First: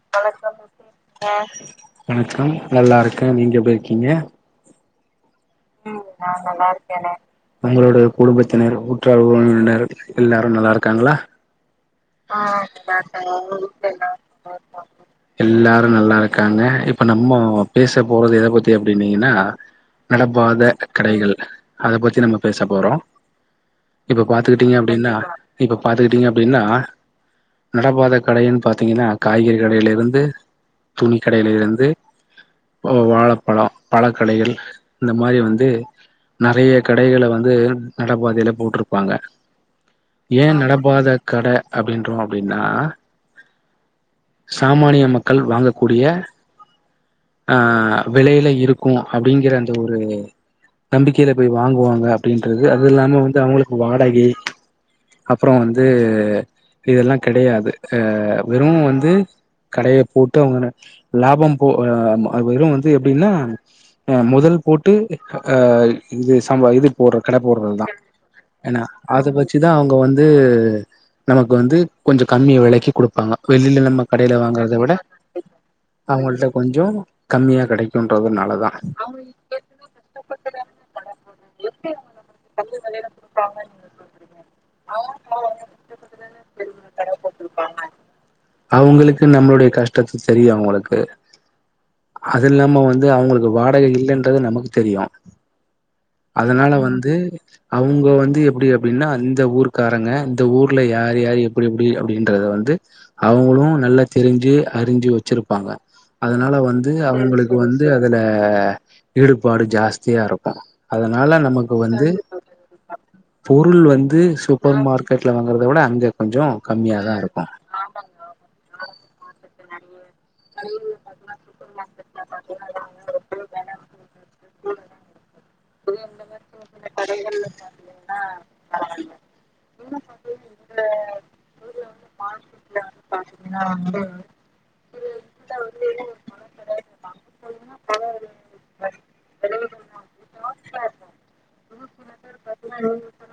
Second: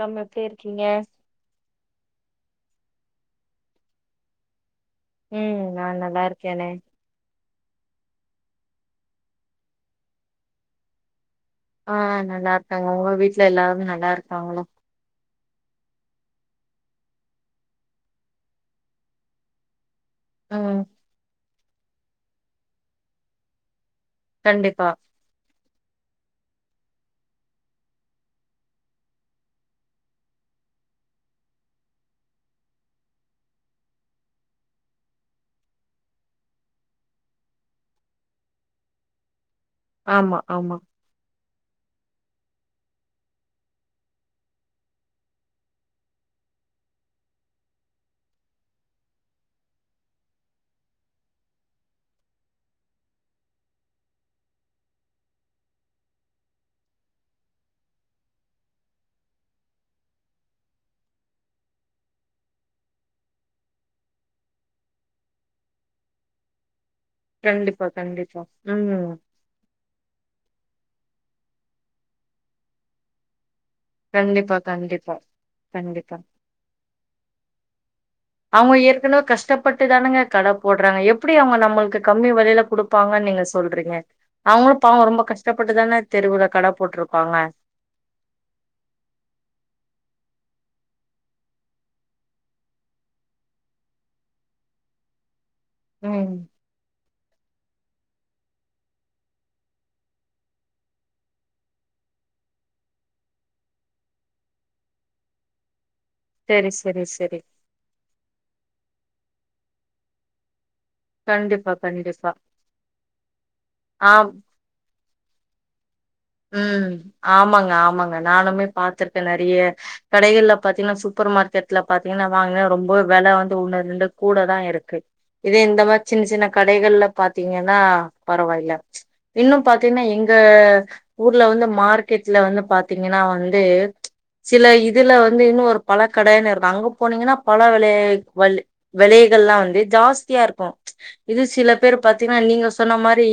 Come எப்டி இருக்கீங்க வணக்கம் ஆ நல்லாருக்கே நீங்க எப்டியிருக்கீங்க ம் நா உ நல்லா இருக்கேனே உங்களோட குடும்பத்தினர் உற்றாற் உறவினர் எல்லாரு நல்லாருக்காங்ளா ஆ நல்லாருகாங்க ஒங்க வீட்ல எல்லாரு நல்லாருக்காங்ளா எல்லாரு நல்லா இருக்காங்க இப்ப நம்மோ பேச போறது எத பத்தி அப்டினீங்கனா நடபாத ம் கடைகள் அத பத்தி நம்ம பேச போறோ இப்ப பாத்துக்கிட்டீங்க கண்டிப்பா அப்டினா இப்ப பாத்துக்கிட்டீங்க அப்டின்னா நடபாத கடைனு பாத்தீங்கனா காய்கறி கடைலருந்து துணி கடைலருந்து வாழப்பழோ பழக்கடைகள் இந்த மாரி வந்து நெறைய கடைகள வந்து நடபாதைல போட்ருபாங்க ஆமா ஏ ஆமா நடபாத கட அப்டின்றோ அப்டினா சாமானிய மக்கள் வாங்கக்கூடிய ஆ வெலைல இருக்கு அப்டிங்கிற அந்த ஒரு நம்பிக்கைல போய் வாங்குவாங்க அப்டின்றது அது இல்லாம வந்து அவங்களுக்கு வாடகை அப்றோ வந்து இதெல்லா கெடயாது அ வெறு வந்து கடைய போட்டு அவங்க லாபம் போ வெறும் வந்து எப்டினா அ மொதல் போட்டு அ இது சாம்ப இது போட்ற கட கண்டிப்பா போட்றதுதா கண்டிப்பா ஏனா ம் அத வெச்சிதா அவுங்க வந்து நமக்கு வந்து கொஞ்ஜோ கம்மி வெலைக்கு குடுப்பாங்க வெளில நம்ம கடைல கண்டிப்பா வாங்றத விட கண்டிப்பா கண்டிப்பா அவங்கள்ட்ட கொஞ்ஜோ கம்மியா கெடைக்கும்ன்றத் அவுங்க ஏற்கனவே கஷ்டபட்டுதானங்க கட போட்றாங்க எப்டி அவங்க நம்மள்கு கம்மி வெலைல குடுப்பாங்கனு நீங்க சொல்றீங்க அவங்களு பாவோ ரொம்ப கஷ்டபட்டுதான தான தெருவுல கட போட்ருபாங்க அவங்களுக்கு நம்மளுடைய கஷ்டத்து தெரியு அவங்களுக்கு அது இல்லாம வந்து அவங்களுக்கு வாடக இல்லன்றது நமக்கு தெரியு ம் அதுனால வந்து அவுங்க வந்து எப்டி அப்டினா அந்த ஊருகாரங்க இந்த ஊர்ல யார் யாரு எப்டி எப்டி அப்டின்றத வந்து அவுங்களு நல்லா தெரிஞ்சு அறிஞ்சு வெச்சுருப்பாங்க அதனால செரி வந்து செரி செரி அவுங்களுக்கு வந்து அதுல ஈடுபாடு ஜாஸ்தியாருக்கு அதனால கண்டிப்பா நமக்கு வந்து கண்டிப்பா பொருள் ஆ வந்து சூப்பர் மார் கெட்ல வாங்கறத விட அங்க ம் இருக்கு ஆமாங்க ஆமாங்க நானுமே பாத்துருக்க நெறிய கடைகள்ல பாத்தீங்கன்னா சூப்பர் மார்கெட்ல பாத்தீங்கன்னா வாங்க ரொம்ப வெல வந்து ஒன்னு ரெண்டு கூடதா இருக்கு இதே இந்த மாரி சின்ன சின்ன கடைகள்ல பாத்தீங்கன்னா பரவாயில்ல இன்னும் பாத்தீங்கன்னா எங்க ஊர்ல வந்து மார்க்கெட்ல வந்து பாத்தீங்கன்னா வந்து சில இதுல வந்து இன்னு ஒரு பல கடனு இருக்கு அங்க போனீங்கன்னா பல வெல வெலைகள்லா வந்து ஜாஸ் த்தியா இருக்கு இது சில பேரு பாத்தீங்கன்னா நீங்க சொன்ன மாரி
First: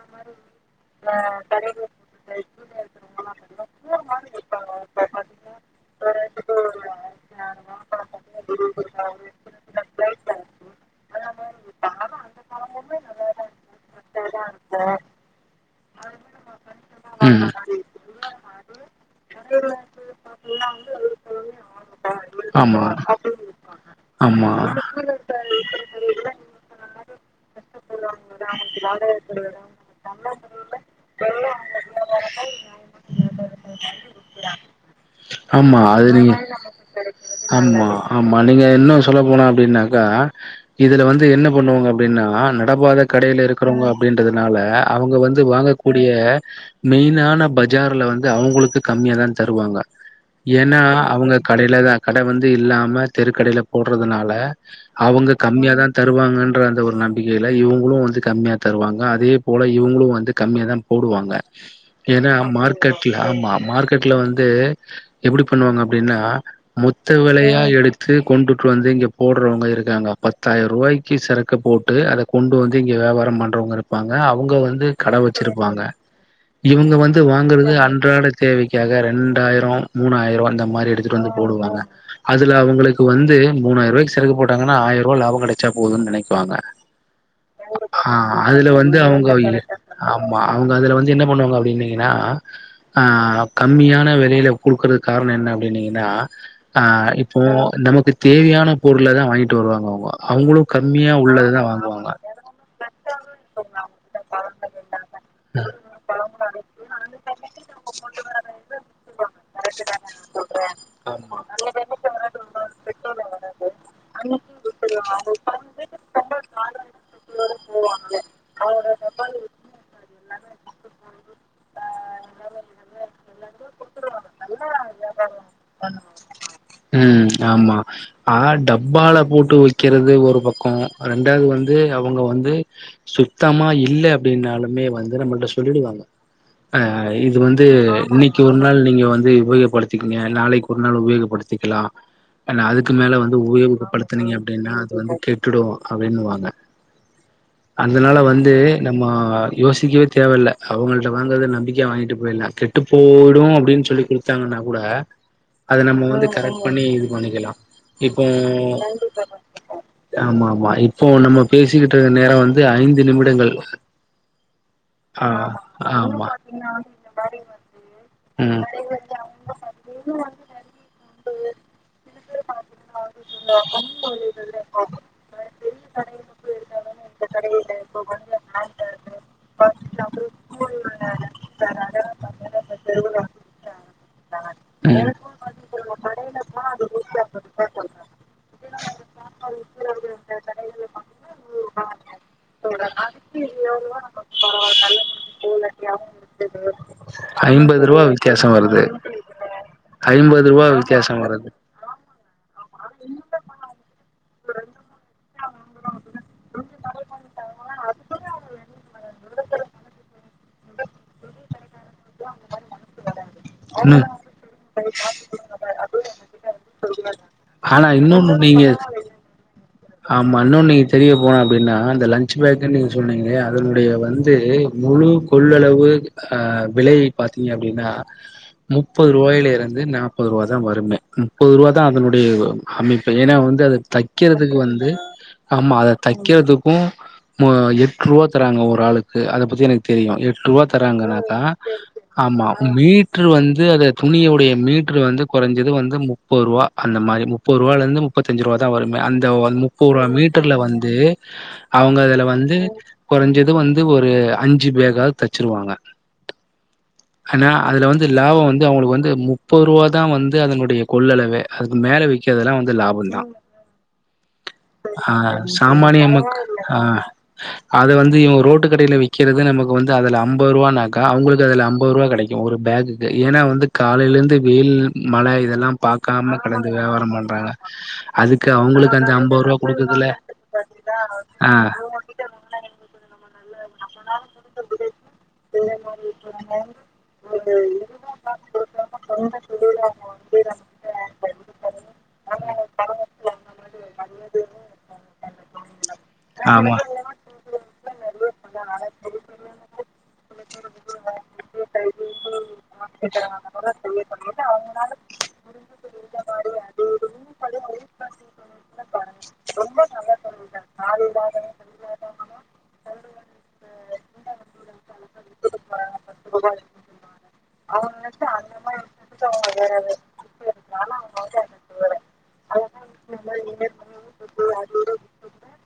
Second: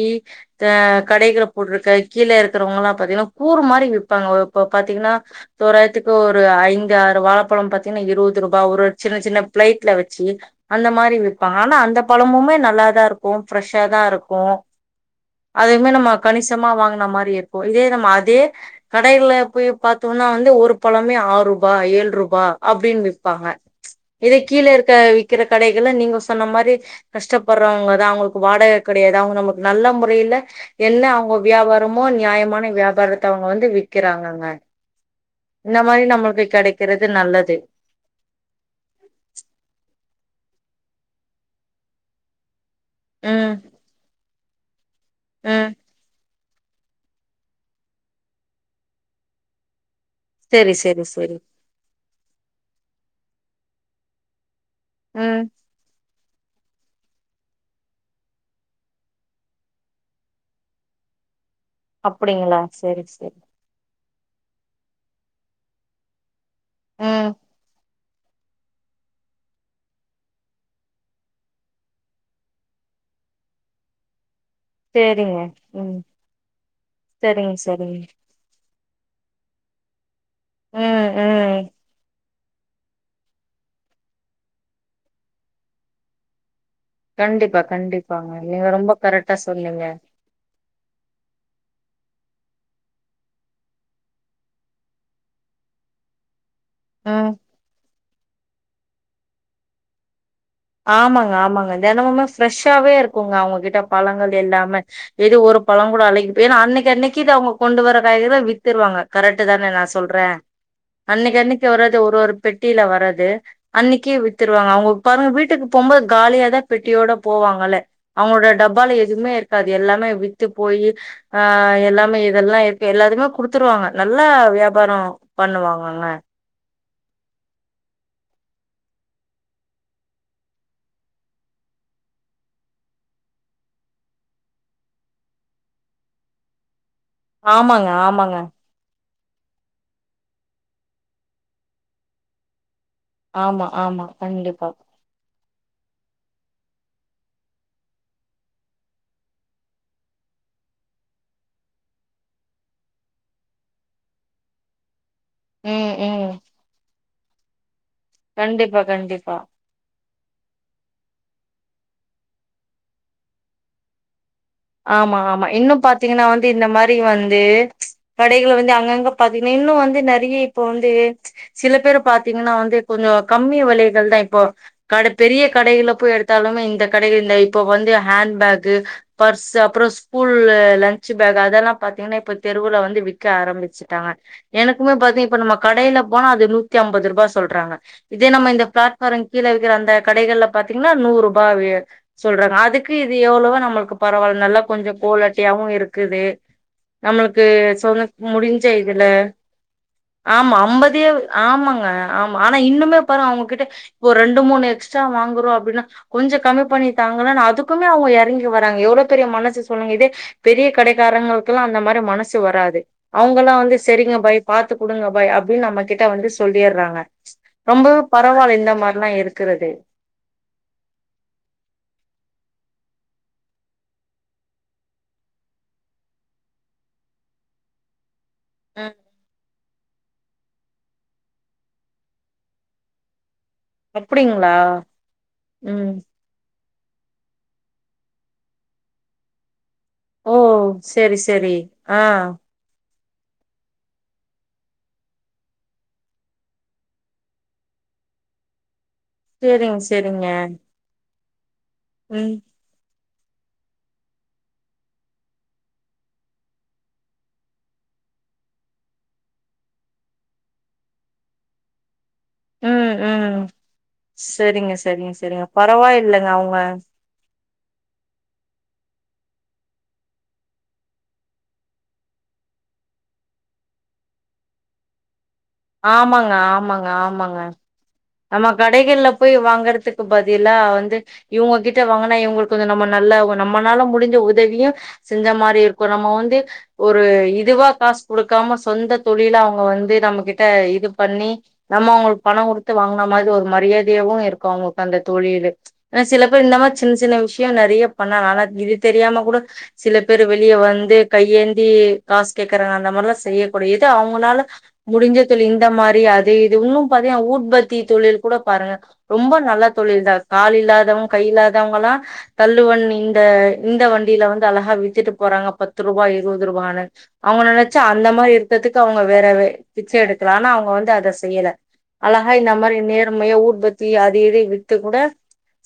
அ கடைகள் போட்ருக்க கீழ இருக் இருக்குறவங்களா பார்த்தீங்கன்னா கூறு மாரி விப்பாங்கோ இப்போ பாத்தீங்கன்னா தோராயிரத்துக்கு ஒரு ஐந்து ஆறு வாழப்பழம் பாத்தீங்கன்னா இருபது ரூபா ஒரு சின்ன சின்ன பிளைட்ல வெச்சு அந்த மாரி விப்பாங்க ஆனா அந்த பழமுமே நல்லாதா இருக்கும் பிரெஷ்ஷாதா இருக்கு அதுமே நம்ம கணிசமா வாங்குன மாரி ம் இருக் இதே நம்ம அதே கடைகள்ள போய் பாத்தோன்னா வந்து ஒரு பழமே ஆரூபா ஏழுஅரூபா ஆமா அப்டின் விப்பாங்க இதே ஆமா கீழே இருக்க விக்கிற கடைகள்ள நீங்க சொன்ன மார் ரு கஷ்டப்பறவங்க அவங்களுக்கு வாடக கெடையாது அவங்க நமக்கு நல்ல முறையில என்ன அவங்க வியாபாரமோ நியாயம் இந்த ஆமா மாரி அது நீங்க நம்மளுக்கு கெடைக்கிறது நல்லது ஆமா ஆமா நீங்க இன்னு சொல்ல போனா அப்டின்னாக்கா இதுல வந்து என்னம் பண்ணுவாங்க அப்டின்னா ந நடபாத கடையில ம் இருக்குறவங்க அப்டின்றது நால அவங்க வந்து ம் வாங்கக்கூடிய மெயினான பஜார்ல வந்து அவங்களுக்கு கம்மியாதாந் தருவாங்க செரி ஏன்னா செரி அவங்க செரி கடையிலதா கட வந்து இல்லாம தெருக்கடையில போடுறதுனால அவங்க ம் கம்மியாதா தருவாங்க அந்த ஒரு நம்பிக்கையில இவங்களு வந்து கம்மியா தருவாங்க அதே போல இவங்களு வந்து கம்மியாதான் போடுவாங்க ஏன்னா அப்டிங்களா செரி மார்க்கெட்ல செரி ஆமா மார்க்கெட் ட்ல வந்து எப்புடி பண்ணுவாங்க அப்புடின்னா முத்து ம் வெலையா எடுத் து கொண்டுட்டு வந்து இங்க போடுறவங்க இருக்காங்க பத்தாயிரூவாய்க்கு சறக் கு போட்டு அத கொண்டு வந்து இங்க வியாரம் பண்றவங்க இருப்பாங்க அவ் அவங்க வந்து கட செரிங்க வெச்சுருப்பாங்க ம் இவங்க வந்து செரிங்க வாங்குறது செரிங்க அன்றாட தேவைக்காக ரெண் எட்டாராயிரம் மூணாயி ஆயிரம் அந்த மாரி ம் எடுத்துட்டு வந்து ம் போடுவாங்க அதுல அவங்களுக்கு வந்து மூணாயிர ரூாய்கு சிறக்கு போட்டாங்கா ஆயிரம் ரூாபா கிடைச்சா போதுன்னு நினைப் வாங்க கண்டிப்பா அ கண்டிப்பாங்க நீங்க அதுல ரொம்ப வந்து அவங்க கரெக்டா சொன்னீங்க ஆமா அவங்க அதுல வந்து என்ன பண்ணுவாங்க அப்படின்னீங்கன்னா ஆ கம்மியான விலையில கொடுக்குறது காரணம் என்ன அப்படின்னீங்கன்னா ஆ ம் இப்போ நமக்கு தேவையான பொருளை தா வாங்கிட்டு வருவாங்க அவங்க அவங்களு கம்மியா ஆமாங்க உள்ளதுதா ஆமாங்க வாங்குவாங்க தினமுமே ஃப்ரெஷ்ஷாவே இருக்குங்க அவங்ககிட்ட பழங்கள் எல்லாமே ஏதோ ஒரு பழம் கூட அழைகி போ ஏன்னா அன்னைக்கு அன்னைக்கு இத அவங்க கொண்டு வரற காய்கறிய வித்துருவாங்க கரெக்ட் தானே நா சொல்றே ஆமா அன்னைக்கு அன்னைக்கு வர்றது ஒரு ஒரு பெட்டியில வர்றது அன்னைக்கு வித்துருவாங்க அவங்க பாருங்க வீட் வீட்டுக்கு போம்போது காலியாதா பெட்டியோட போவாங்களே அவங்களோட டப்பால எதுவுமே இருக்காது எல்லாமே வித்து போய் ஆ எல்லாமே இதெல்லா இருக்கு எல்லாதுமே குடுத்துருவாங்க நல்லா வியாபாரம் பண்ணுவாங்கங்க உம் ஆமா ஆனா டப்பால போட்டு வைக்கிறது ஒரு பக்கம் ரெண்டாவது வந்து அவங்க வந்து சுத்தமா இல்ல அப்படின்னாலுமே வந்து நம்மளிட்ட சொல்லிடுவாங்க ஆ இது வந்து ஆமாங்க ஆமாங்க இன்னைக்கு ஒரு நாள் நீங்க வந் உபயோகப்படுத்தத்திக்கங்க நாளைக்கு ஒரு நாள் உபயோகப்படுத்திக்கலா நா அதுக் க்கு மேல வந்து ஆமா ஆமா உபயோகப்படுத்தனீங்க கண்டிப்பா. அப்படின்னா அது வந்து கெட்டும் அப்படின்னுவாங்க அதனால வந்து நம்ம யோசிக்கவே தேவல்ல அவங்கள்ட்ட வாங்கறத நம்பிக்கைய வாங்கிட்டு போயிடலா கெட்டு போயிடு அப்படின்னு சொல்லி கொடுத்தாங்கன்னா கூட அது ம், நம்ம வந்து ம். கரெக்ட் பண்ணி இது வாங்கிக்கலா இப்போ கண்டிப்பா, கண்டிப்பா. ஆமா ஆமா இப்போ நம்ம பேசிக்கிட்டு இருக்க நேரோ வந்து ஐந்து நிமிடங்கள் ஆமா ஆ ஆமா இன்னும் பாத்தீங்கன்னா ஆமா வந்து இந்த மாரி வந்து கடைகளை ம் வந்து அங்கங்க பாத்தீங்கன்னா இன்னும் வந்து நெறைய இப்போ வந்து சில பேரு பாத்தீங்கன்னா வந்து கொஞ்ச கம்மி விலைகள் தான் இப்போ கடை பெரிய கடைகள போய் எடுத்தாலுமே இந்த கடைகள் இந்த இப்ப வந்து ஹேண்ட்பேக்கு பர்ஸ்சு அப்புறம் ஸ்கூல் லன்ச் பேக் அதெல்லா பாத்தீங்கன்னா இப்ப தெருவுல வந்து விக்க ஆரம்பிச்சுட்டாங்க எனக்குமே பாத்தீங்க இப்ப நம்ம கடையில போனா அது நூத்தி ஐம்பது ரூபாய் சொல்றாங்க இதே நம்ம இந்த பிளாட்ப்பாரம் கீழே வி அந்த கடைகள்ல பாத்தீங்கன்னா ம் நூறு ரூபா வி சொல்றாங்க அதுக்கு இது எவ்வளவோ நம்மளுக்கு பரவாயில்ல நல்லா கொஞ்ச குவாலட்டியு இருக்குது நம்மளுக்கு ஐம்பது ரூபா சொன்ன வித்தியாசம் முடிஞ்ச வருது இதுல ஐம்பது ஆமா ரூபா ஐம்பதிய வித்தியாசம் வருது ஆமாங்க ஆமா ஆனா இன் இன்னும்மே பாருங்க அவங்ககிட்ட ஒரு ரெண்டு மூணு எக்ஸ்ட்ரா வாங்குரோ அப்படினா கொஞ்ச கம்மி பண்ணி தாங்க அதுக்குமே அவங்க இறங்கி வ எவ்ளோ பெரிய மனசு சொல்லுங்க இதே பெரிய கடைக்காரங்களுக்குல்லா அந்த மாரி மனசு வராது அவங்க எல்லா வந்து ம் சரிங்க பாய் பாத்து கொடுங்க பாய் அப்படின்னு நம்ம கிட்ட வந்து சொல்லிடுறாங்க ஆனா ரொம்பவே இன்னொன்னு பரவாயில்ல இந்த மாரிலா நீங்க இருக்குறது ஆமா இன்னொ நீங்க தெரிய போன அப்படின்னா அந்த லன்ச் பேக்குன்னு நீங்கள் சொன்னீங்களே அதனுடைய வந்து முழு கொள்ளளவு அ விலை பார்த்தீங்க அப்படின்னா ம் முப்பது ரூவாயில இருந் து நாற்பது ரூவா தா வருமே முப்பது ரூவா தா அதனுடைய அமைப்பு ஏன்னா வந் து அது அப்டிங்களா தைக்கிறதுக்கு வந் அது ஆமா அத ம் தைக்கிறது ப்பு எட்டு ரூபா தராங்க ஒரு ஆளுக்கு அத பத்தி எனக்கு தெரியு ஓ எட்டு ரூபா செரி தராங்கன்னாக்கா செரி ஆ ஆமா மீட் மீட்ரு வந்து அத துணியுடைய மீட்ரு வந்து கொறஞ்சது வந்து முப்பது ரூவா அந்த மாரி முப்பது ரூவாலருந்து முப்பத்தஞ்சு ரூவாதா வரு மே அந்த வந்து செரிங்க ஒர செரிங்க மீட்டர்ல வந்து ஹே அவுங்க அதுல ம் வந்து குறைஞ்சது வந்து ஒரு அஞ்சு பேக்காவது தச்சிருவாங்க ஆனா அதுல வந்து லாபோ வந்து அவங்களுக்கு வந்து முப்பது ரூவா தா வந்து அதனுடைய கொள்ளளவே அதுக்கு மேல வெக் கெல்லா வந்து லாபம் தா செரிங்க செரிங்க செரிங்க பரவால்லங்க அவுங்க அது வந்து இவ ரோட்டு கடைல விக்கிறது நமக்கு வந்து அதுல ஐம்பது ரூவானாக்கா அவங்களுக்கு அதுல ஐம்பது ரூபா கெடைக்கு ஒரு பேகுக்கு ஏன்னா வந்து காலைலருந்து வெயில் மழ இதெல்லா ஆமாங்க பாக்காம கடந்து ஆமாங்க வியாபாரம் ஆமாங்க பண்றாங்க நம்ம அதுக்கு அவங்களுக்கு கடைகள்ல அந்த போய் அம்பது ரூவா எடத்துக்கு குடுக்குதுல பதிலா வந்து இவுங்க ஆ கிட்ட வாங்கனா இவுங்களுக்கு வந்து நம்ம நல்ல நம்மளால முடிஞ்ச உதவியு செஞ்ச மாரி இருக்கு நம்ம வந்து ஒரு இதுவா காசு கொடுக்காம சொந்த தொழிலா அவுங்க வந்து நம்ம கிட்ட இது பண்ணி நம்ம அவுங்களுக்கு பணம் கொடுத்து வாங்குன மாதிரி ஒரு மரியாதையே அவுங்களுக்கு அந்த தொழிலு ஏனா சில பேர் இந்த மாரி ஆமா சின்ன சின்ன விஷயோ நெறைய பண்ணலா ஆனா இது தெரியாம கூட சில பேரு வெளிய வந்து கையேந்தி காசு கேக்குறாங்க அந்த மாரில்லா செய்யக்கூட எது அவுங்களால முடிஞ்ச தொழில் இந்த மாரி அது இது இன்னு பாத்தீங்கா ஊட்ப தொழில் கூட பாருங்க ரொம்ப நல்ல தொழில் தா கால் இல்லாதவங்க கை இல்லாதவங்கல்லா தள்ளுவன் இந்த இந்த வண்டியில வந்து அழகா வித்துட்டு போறாங்க பத்து ரூபா இருபது ரூபானு அவுங்க நெனைச்சா அந்த மாரி இருக்கதுக்கு அவங்க வேற பிச்ச எடுக்கலா ஆனா அவங்க வந்து அத செய்யல அழகா நம்மளில் நேர்ம உற்பத்தி அது இது வித்து கூட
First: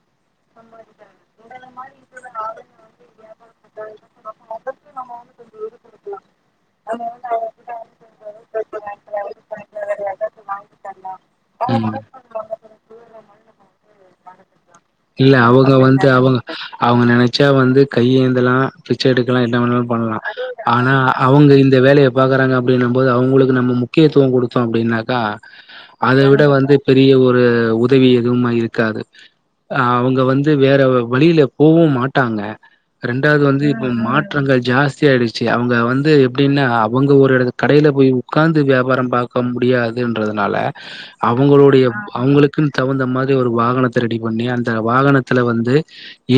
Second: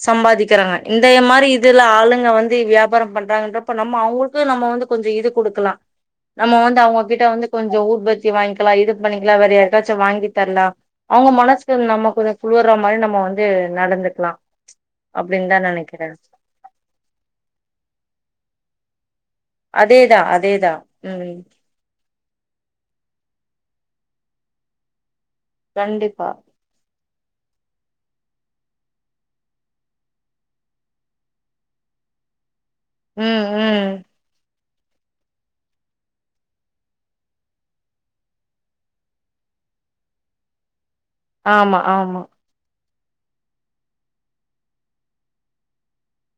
சம்பாதிக்கிறாங்க இந்த மாரி இதுல ஆளுங்க வந்து வியாபாரம் பண்றாங்கன்றப்ப நம்ம அவங்களுக்கு நம்ம வந்து கொஞ்சம் இது கொடுக்கலாம் நம்ம வந்து அவங்ககிட்ட வந்து கொஞ்சம் உஊத்பத்தி வாங்கிக்கலா இது பண்ணிக்கலா வேற ஏதாச்சு வாங்கி தரலா அவங்க மன ம் நடந்துக்கலா இல்ல அப்டின்னு தா அவுங்க வந்து நெனைக்கிறே அவுங்க அவுங்க நெனைச்சா வந்து கையேந்தலா செடு இவுங்ளா என்னவேனாலு பண்லா அதேதா அதேதா ஆனா ம் அவுங்க இந்த வேலைய பாக்குறாங்க அப்டின்னு போது அவுங்களுக்கு நம்ம முக்கியத்துவோ குடுத்தோ அப்டின்னாக்கா அத கண்டிப்பா விட வந்து பெரிய ஒரு உதவி எதுவுமா இருக்காது அ அவுங்க வந்து வேற வழியில போகவு மாட்டாங்க ரெண்டாவது ம் வந்து ம் இப்ப மாற்றங்கள் ஜாஸ்தியாயிடுச்சு அவுங்க வந்து எப்டின்னா அவுங்க ஒரு எடத்து கடையில போய் உக்காந்து வியாபாரோ பாக்க முடியாதுன்றதுனால அவுங்களோ ஆமா [inaudible] ஆமா அவுங்களுக்குன் தகுந்த மாரி ஒரு வாகனத்த ரெடி பண்ணி அந்த வாகனத்துல வந்து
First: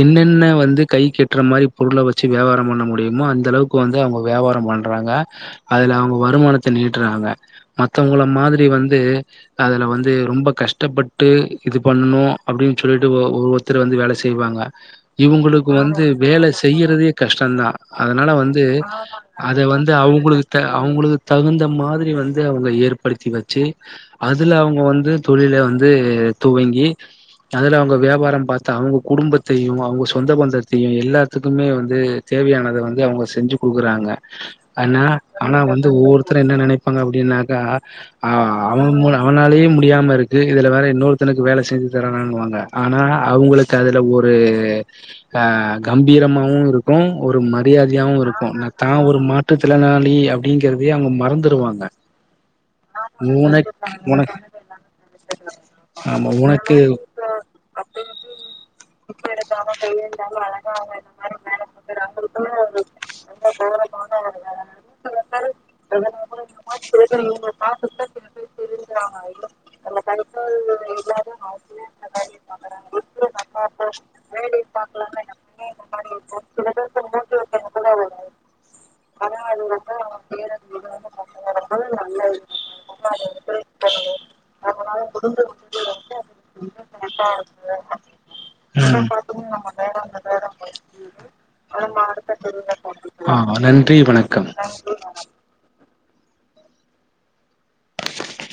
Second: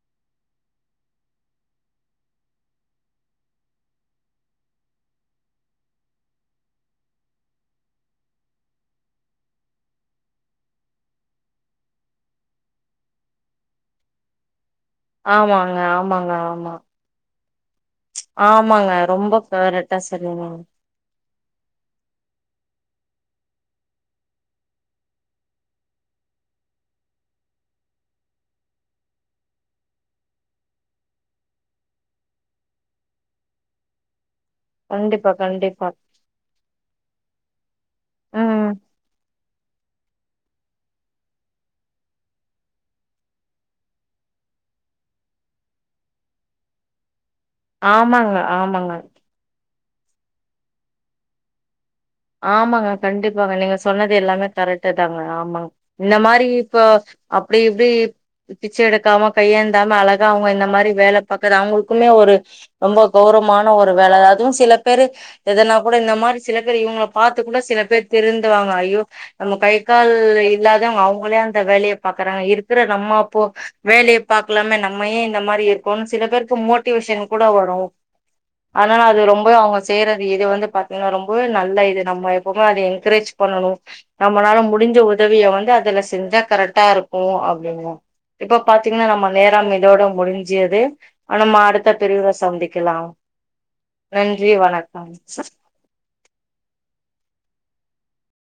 என்னென்ன வந்து கை கெட்டுற மாரி பொருள வச்சு வியாபாரம் பண்ண முடியுமோ அந்த அளவுக்கு வந்து அவுங்க வியாபாரோ பண்றாங்க அதுல அவுங்க வருமானத்த நீட்டுறாங்க மத்தவங்கள மாதிரி வந்து அதுல வந்து அது ரொம்ப கஷ்டப்பட்டு இது பண்ணணு அப்டின்னு சொல்லிட்டு ஒ ஒரு ஒருத்தர் வந்து வேல செய்வாங்க இவுங்களுக்கு ஆமாங்க வந்து ஆமாங்க வேல ஆமா செய்யுறதே கஷ் டந்தா அதனால வந்து ஆமாங்க ரொம்ப அத வந்து கரெக்டா அவுங்களுக்கு சொன்னீங்க த அவுங்களுக்கு தகுந்த மாதிரி வந்து அவங்க ஏற்படுத்தி வச்சு அதுல அவங்க வந் வந்து தொழில வந்து துவங்கி அதல அவங்க வியாபாரோ பாத்து அவுங்க குடும்பத்தையு அவங்க சொந்த பந்தத்தையு எல்லாத்துக்குமே வந்து தேவையானத வந்து அவுங்க செஞ்சு குடுக்குறாங்க அஃனால கண்டிப்பா ஆனா வந்து கண்டிப்பா ஒவ்வொருத்தரு என்ன நெனைப் பாங்க அப்டின்னாக்கா ஆ ம் அவன்மு அவனாலாயு முடியாம இருக்கு இதுல வேற இன்னொருத்தனுக்கு வேலை செஞ்சு தரனானுவாங்க ஆனா அவங்களுக்கு அதுல ஒரு அ கம்பீரமாவு இருக்கு ஒரு மரியாதையாவு ஆமாங்க இருக்கு தா ஆமாங்க ஒரு மாற்றுத் திறனாளி அப்டிங்கறதே அவங்க மறந்துடுவாங்க ஆமாங்க கண்டிப்பாங்க நீங்க சொன்னது உனக் எல்லாமே கரெக்டுதாங்க ஆமாங்க இந்த மாரி இப்ப அப்டி இப்டி பிச்சை எடுக்காம கையேந்தாம அழகா அவங்க இந்த மாரி வேல பாக்கற அவங்களுக்குள்ள ஒரு ரொம்ப கௌரவமான ஒரு வேல அதுவு சில பேரு எதனா கூட இந்த மாரி சில பேர் இவங்கள பாத்து கூட சில பேர் திருந்துவாங்க ஐயோ நம்ம நம்ம கை கால் இல்லாதவ்ங்க அவங்களே அந்த வேலைய பாக்குறாங்க இருக்கிற நம்ம அப்போ வேலைய பாக்கலாமே நம்மையே இந்த மாரி இருக்கோனு சில பேருக்கு மோட்டிவேஷன் கூட வரு ஆனால அது ரொம்ப அவங்க செய்றது இது வந்து பாத்தீங்கன்னா ரொம்ப நல்ல இது நம்ம எப்போமே அத என்கரேஜ் பண்ணணு நம்ம நம்மால முடிஞ்ச உதவிய வந்து அதுல செஞ்சா கரெக்டா இருக்கு அப்டின்னு இப்ப பாத்தீங்கன்னா நம்ம நேரம் இதோட முடிஞ்சியது ஆ நம்ம அடுத்த பிரிவுல சந்திக்கலா நன்றி வணக்கம் நன்றி வணக்கம் அ